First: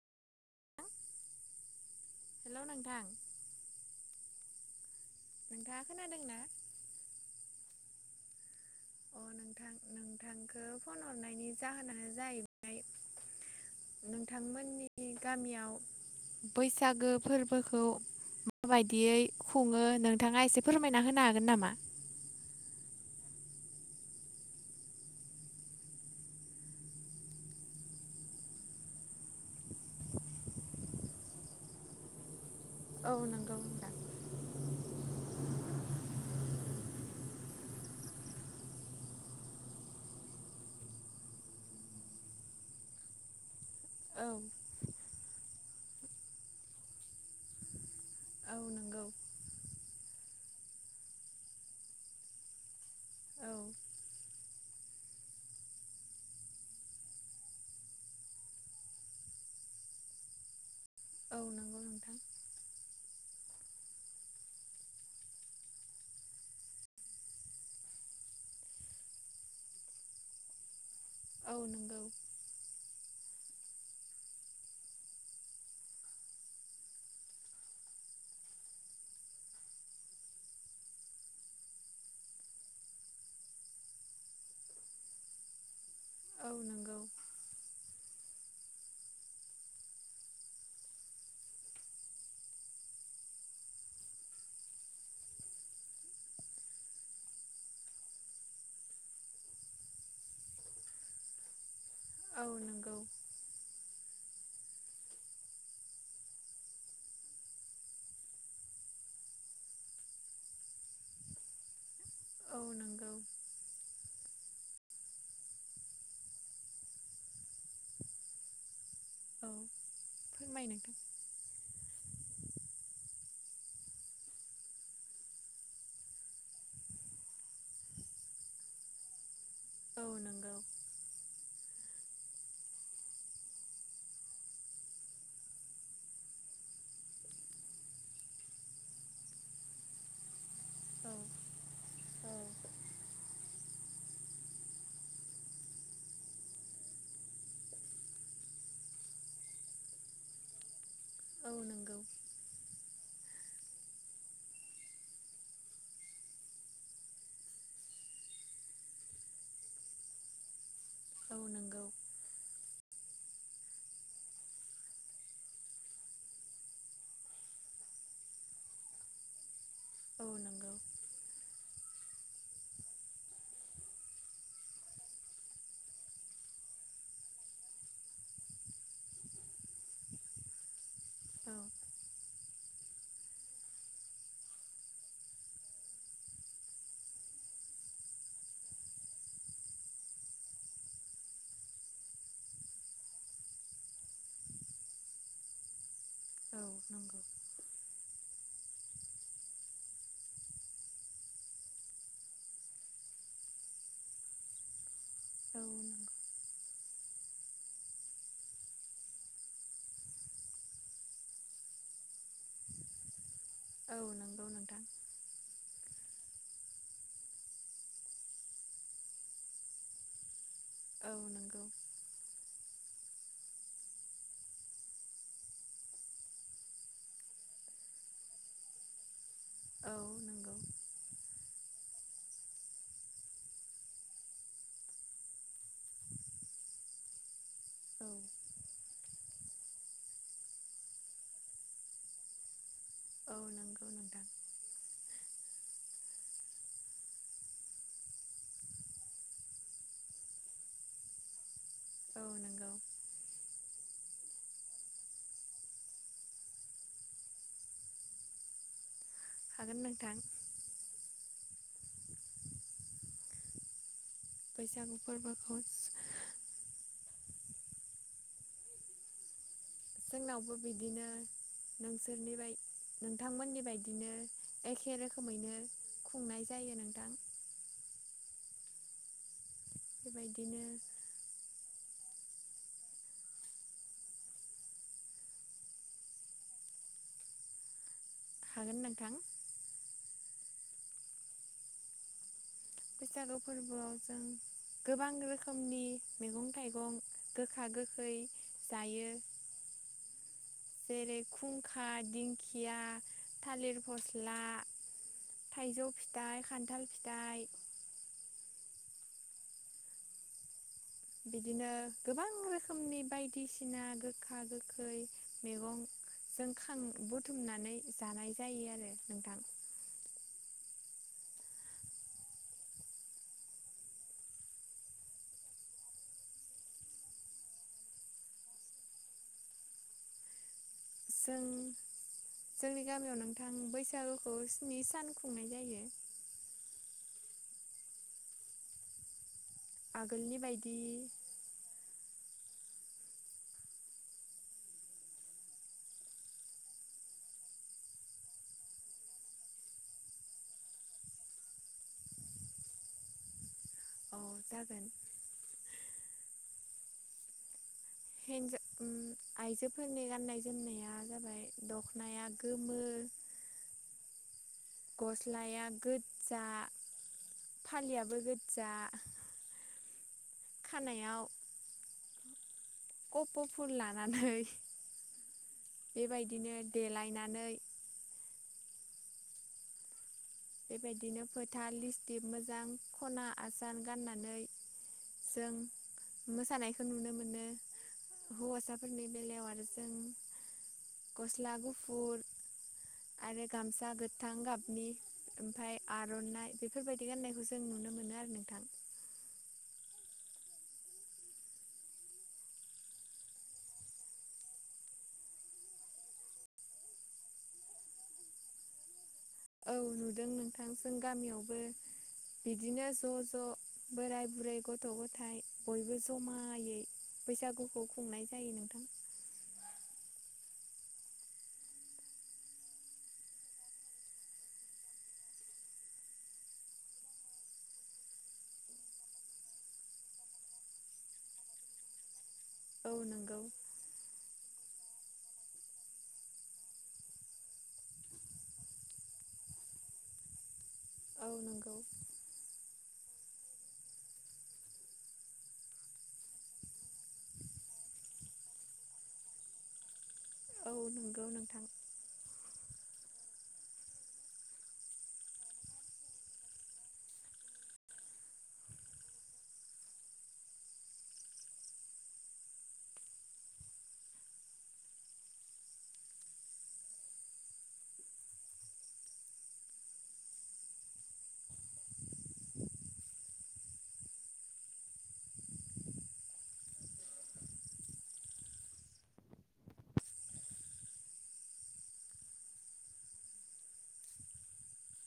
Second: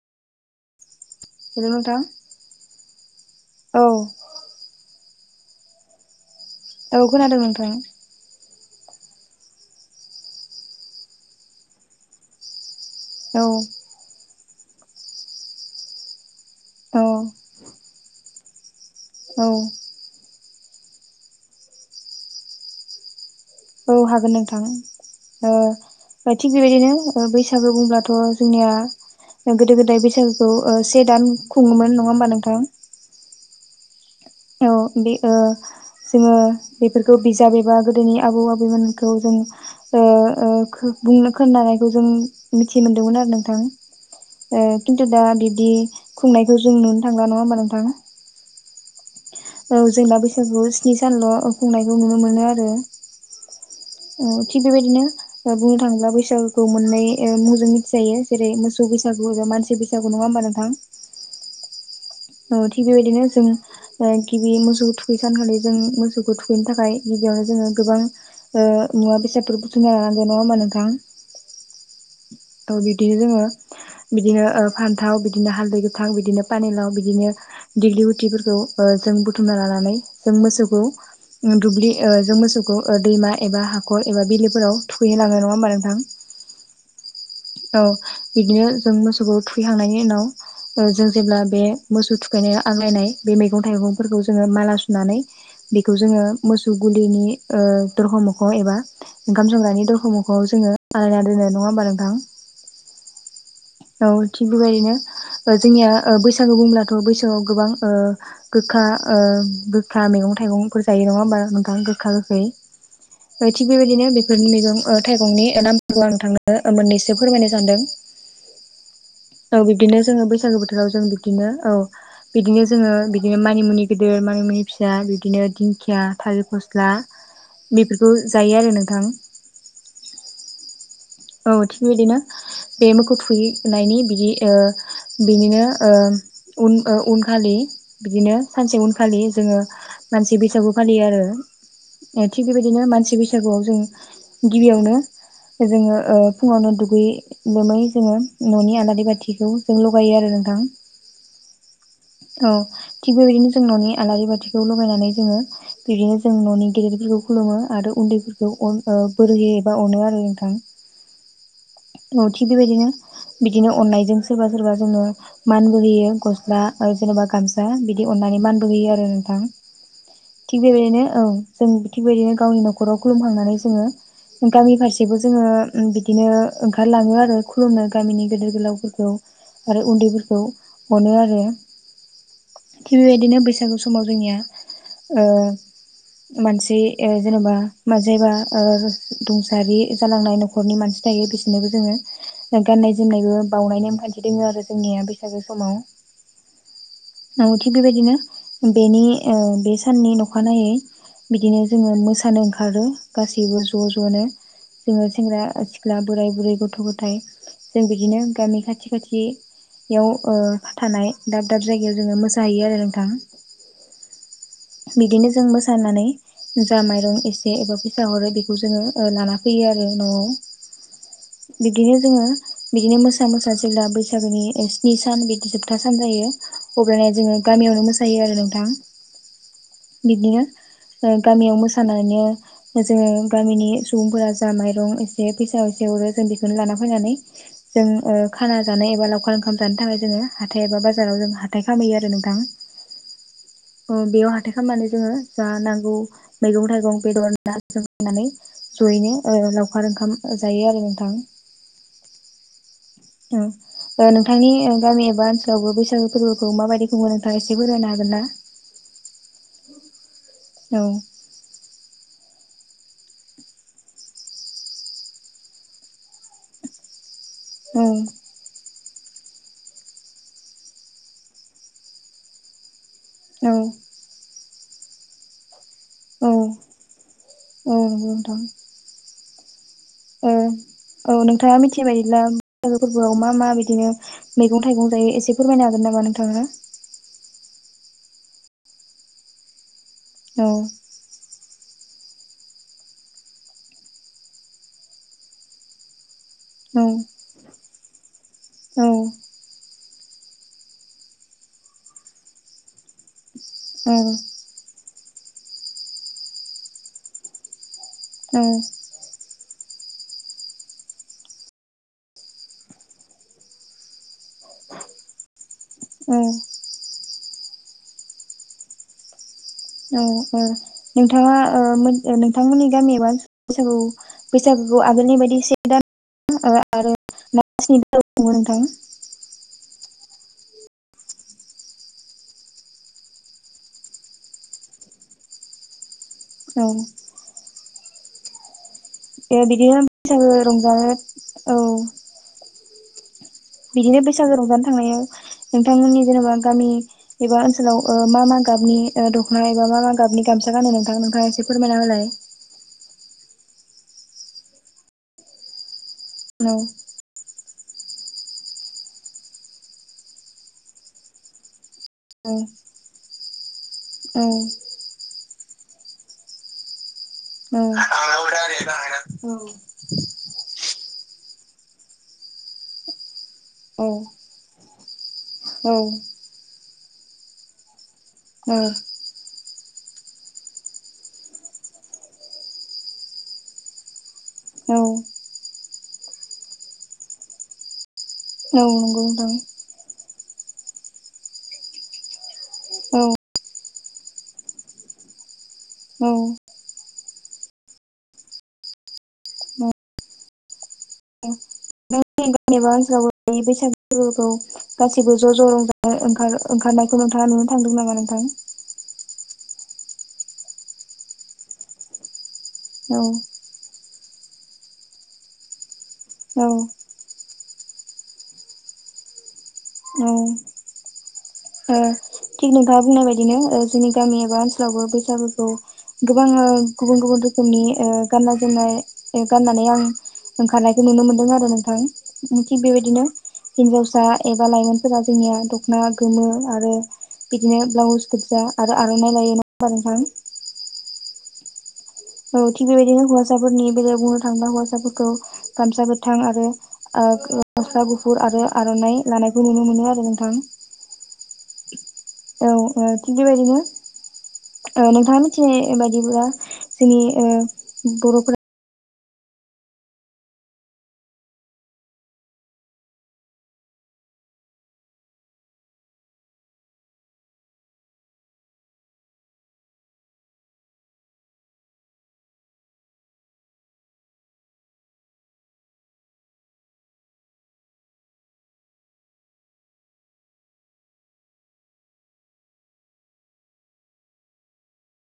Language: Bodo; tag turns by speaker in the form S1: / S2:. S1: हेलौ नोंथां
S2: हेलौ नोंथां
S1: औ
S2: नोंथाङा खोनादोंना?
S1: औ खोनादों नोंथाङा
S2: अ नोंथां नोंथांखौ फन हरनायनि जाहोनानो जाहैबाय
S1: औ
S2: जोंनि गामियाव
S1: औ
S2: बैसागो फोरबोखौ माबायदियै
S1: औ
S2: खुङो नोंथाङा एसे फोरमायना होनो हागोन नामा?
S1: औ हागोन नोंथां। ओ थिग बेबायदिनो बैसागु बुंब्लाथ' जोंनिया गोदो गोदाय बैसागुखौ ओ से दान खुङोमोन नङा होमबा नोंथां?
S2: औ नंगौ नोंथां।
S1: औ बे ओ जोङो बेफोरखौ बिजाब एबा गोदोनि आबौ आबैमोनखौ जों ओ ओ खो बुंनो खोनानायखौ जों मिथि मोनदोंमोन आरो नोंथां।
S2: औ
S1: ओ खिन्थु दा बिदि खुंनायखौ जों नुनो थांला नङा होमबा नोंथां?
S2: औ नंगौ
S1: औ जोंना बैसागुआव स्नि सानल' खुंनायखौ नुनो मोनो आरो
S2: औ
S1: अ थिग बेबायदिनो बुंनो थाङोब्ला बैसागोखौ मोननै ओ मुंजों मिथिजायो जेरै मोसौ बैसागु एबा मानसि बैसागु नङा होमबा नोंथां?
S2: औ नंगौ नोंथां।
S1: औ थिग बेबायदिनो जों गिबि मोसौखौ थुखै खानखालि जों मोसौखौ थुखैनो थाखाय गि बियावनो जोङो गोबां मुवा बेसादफोर बुथुमना लानांगोन नङा हा नोंथां?
S2: औ नंगौ
S1: औ बिदिनो जोङो बिदिनो फान्थाव बिदिनो हालदै गोथां बिदिनो पानेलाव बिदिनो दिग्लि गुथिफोरखौ ओ जों बुथुमना लानानै जों मोसौखौ दुब्लि ओ जों मोसौखौ ओ दैमा एबा हाखर एबा बिलोफोराव थुखैलाङो नङा होमबा नोंथां?
S2: औ नंगौ।
S1: औ बिदिनो जों मोसौखौ थुखैखांनायनि उनाव ओ जों जेब्ला बे मोसौ थुखैनाय नै आग्लायनाय बे मैगं थाइगंफोरखौ जोङो माला सुनानै बेखौ जोङो मोसौ गुलिनि ओ दरखं मोखांआव एबा ओंखाम संग्रानि दरखमखआव जोङो आलायना दोननाय नङा होमबा नोंथां?
S2: [unintelligible]
S1: औ थिग बेबायदिनो। जोंनिया ओ बैसागु बुब्लाथ' बैसागोआव गोबां ओ गोखा ओ गोखा मैगं गं थाइगंफोर जायो नङा होमबा नोंथां गोखा गोखै।
S2: औ नंगौ
S1: ओमफाय थिग बेबायदिनो बेफोरनि मैगं ओ थाइगंनि [unintelligible] नोंथांनो मोन्नैसो फोरमायनो सानदों। औ बिदिनो जोङो बैसागु
S2: फोरमाय
S1: बोथोराव
S2: नोंथां
S1: जों बिदिनो औ। बिदिनो जोङो बिदिनो मानिमुनि गिदिर मानिमुनि फिसा बिदिनो दिंखिया थालिर फस्ला बेफोरखौ जायो आरो नोंथां।
S2: [inaudible]
S1: औ थिग बिदिनो बे मोखौ थुखैनायनि बिदि ओ बिनिनो ओ उन ओ उनखालि बिदिनो सानसे उन फालि जोङो मानसि बैसागु फालियो
S2: औ
S1: आरो। अ
S2: औ
S1: थिग बेबायदिनो मानसि बैसागुआव जों गिबियावनो जोङो ओ फुङावनो दुगैै लोमै जोङो न'नि आलारि बाथिखौ जों लगायो आरो नोंथां। औ। थिग बेबायदिनो जों न'नि आलारि बाथिखौ लगायनानै जोङो बिदिनो जों न'नि गेदेरफोरखौ खुलुमो आरो उ उन्दैफोरखौ अन ओ बोरै होयो एबा अनो आरो नोंथां।
S2: औ नंगौ
S1: अ थिग बिबायदिनो बिदिनो अननायजों सोरबा सोरबा जोङो मानबो होयो गस्ला आरो जेनेबा गामसा बिदि अननानै मानबो होयो आरो नोंथां।
S2: औ
S1: थिग
S2: नंगौ
S1: बेबायदिनो औ। जों थिग बेबायदिनो गावनि न'खराव खुलुमखांनानै जोङो गामि फारसेबो जोङो ओ बिदिनो ओंखारलाङो आरो खुलुमनो, गामिनि गेदेर गोलावफोरखौ आरो उन्दैफोरखौ अनो आरो।
S2: औ
S1: थिग बेबायदिनो बैसागु समाव जोंनिया ओ मानसि ओ जेनेबा मा जायबा ओ रुंसारि जालांनाय न'खरनि मानसि थायो बि सोरनोबो जोङो गाननाय जोमनायबो बाउनाय नेमखान्थि दङ आरो जोंनिया बैसागो समाव। नंगौ थिग बेबायदिनो बेनि ओ बे साननि अखानायै बिदिनो जोङो मोसानो ओंखारो गासैबो ज' ज'नो जोङो सेंग्रा
S2: औ
S1: सिख्ला
S2: नंगौ
S1: बोराय बुरै, गथ' गथाय जों बिदिनो गामि खाथि खाथि बेयाव ओ थानाय दाब दाब जायगायाव जोङो मोसाहैयो आरो नोंथां।
S2: औ नंगौ नोंथां
S1: बिदिनो जों मोसानानै जा माइरं एसे एबा फैसा हरो बेखौ जोङो ओ लाना फैयो आरो न'आव।
S2: औ नंगौ
S1: बिदिनो जोङो बिदिनो मोसा मोसा जेब्ला बैसागोनि ओ स्नि सान बिदि जोबथा सान जायो अब्लानो जोङो गामियावनो मोसायो आरो नोंथां।
S2: [inaudible] नंगौ
S1: बिदिनो गामियाव मोसानानैनो जोङो गामिनि सुबुंफोरा जा माइरं एसे फैसा एसे हरो जों बेखौनो लाना फैनानै जों
S2: औ
S1: ओ खाना जानाय एबा लाव खार ओंखाम जानो थाखाय जोङो हाथाइ एबा बाजाराव जों हाथाय खालामहैयो आरो नोंथां।
S2: औ नंगौ
S1: ओ
S2: नोंथां
S1: बेयाव हाथाय खालामनानै जोङो जा नांगौ मैगं थाइगं बेदर ना जों लानानै जयैनो ओ लावखार ओंखाम जायो आरो नोंथां।
S2: औ नंगौ।
S1: औ। ओ नोंथांनि गामि एबा ओनसोलावबो बैसागो फोरबोखौ माबायदि खुङो नोंथाङा एसे फोरमायनो हागोन ना?
S2: हागोन नोंथां।
S1: औ।
S2: बैसागु फोरबोखौ
S1: औ।
S2: जोंनावबो बिदिनो नोंसोरनि बाय
S1: औ
S2: नोंथांमोननि बायदिनो एखे रोखोमैनो
S1: औ औ
S2: खुंनाय जायो नोंथां
S1: नंगौ नोंथां। ओ
S2: बेबायदिनो
S1: औ नोंथाङा मिथि बायब्ला बैसागो फोरबोआव मा मा बिदिनो मैगं थाइगं जायो एसे फोरमायनो हागोन नामा नोंथांआ?
S2: [inaudible] हागोन नोंथां।
S1: औ।
S2: बैसागु फोरबोआव जों गोबां रोखोमनि मैगं
S1: औ
S2: थाइगं गोखा गोखै
S1: औ
S2: जायो जेरै खुंखा, दिंखिया, थालिर
S1: औ
S2: फस्ला, थाइजौ फिथाइ, खान्थाल फिथाइ,
S1: ओ।
S2: बिदिनो गोबां रोखोमनि बायदिसिना गोखा गोखै मैगं
S1: औ
S2: जों खां बुथुमनानै जानाय जायो आरो नोंथां।
S1: औ ओ नोंथाङा ओ मोन नोंथांमोननि गामियावबा बैसागु बैसागु खौ आगोलनि बायदि से दान आरो ना स्नि सान खुङो नोंथां?
S2: जों जोंनि गामियाव नोंथां बैसागुखौ स्नि सान खुंनाय जायो।
S1: औ। ए बिदिनो बैसागो
S2: आगोलनि बायदि
S1: रंजानो औ बिदिनो बैसागो रंजानो थांनायाव नोंथांमोननि जेनेबा गामि एबा ओनसोलाव ओ मा मा गाबनि दख'ना एबा मा मा गाबनि गामसा गानो नोंथां नोथांआ एसे फोरमायना होलाय
S2: [inaudible] औ जागोन।
S1: [unintelligible] [unintelligible]
S2: हिन्जाव ओम आइजोफोरनि गाननाय जोमनाया जाबाय दख- नाया गोमो।
S1: औ।
S2: लाया गोजा। फालियाबो गोजा
S1: औ औ।
S2: खानायाव। कप' फुल लानानै।
S1: औ
S2: बेबायदिनो देलायनानै।
S1: औ।
S2: बेबायदिनो फोथा लिस्टि मोजां खना आसार गानना। नै
S1: औ
S2: जों मोसानायखौ नुनो मोनो।
S1: नंगौ
S2: हौवासाफोरनि
S1: नोंथां
S2: बेलायाव आरो जों गस्ला गुफुर।
S1: औ।
S2: आरो गामसा गोथां गाबनि ओमफ्राय
S1: औ
S2: आर'नाइ बेफोरबायदि। बे गान्नायखौ जों नुनो मोनो आरो नोंथां।
S1: [inaudible] जेनबा ओनसोलाव बैसागुफोरखौ गासिबो ज' ज' रजानो ओंखारनायखौ नोंथाङा। नुनो नों थांदों नामा नोंथां।
S2: [inaudible] औ नुदों नोंथांजों गामियावबो बिदिनो
S1: औ
S2: ज' ज' बोराय। बुरै गथ' गथाय बयबो
S1: औ
S2: जमायै बैसागु। खौ खुंनाय जायो नोंथां।
S1: औ। औ थिग नोंथाङा बुंनाय बायदिनो औ जोंनि गामि एबा ओनसोलावबो बैसागुफोरखौ गोबां। औ गुबुन गुबुन रोखोमनि गाननाय जोमनाय गाननानै आं। ओंखारनायखौ नुनो मोनदों आरो नोंथां। उन थिग
S2: औ
S1: बेबायदिनो
S2: नंगौ
S1: हिनजावसा एबा लाइमोनफोरा जोंनिया दख'ना। गोमो आरो बिदिनो ब्लाउस बुरजा आरो आर'नाइ लायो नङा होमबा नोंथां।
S2: औ नंगौ।
S1: औ थिग बेबायदिनो हौवासाफोरनि बेलायाव बुंनो थाङोबा हौवासाफोरखौ गामसा गोथां आ। आरो गसला गुफुर आरो आर'नाइ लानायखौ नुनो मोनो आरो। नोंथां
S2: औ नंगौ नोंथां।
S1: औ ओ थन्दिबायनो। औ नोंथाङा मिथिनाय बायदिब्ला जोंनि ओ बर'फोरा।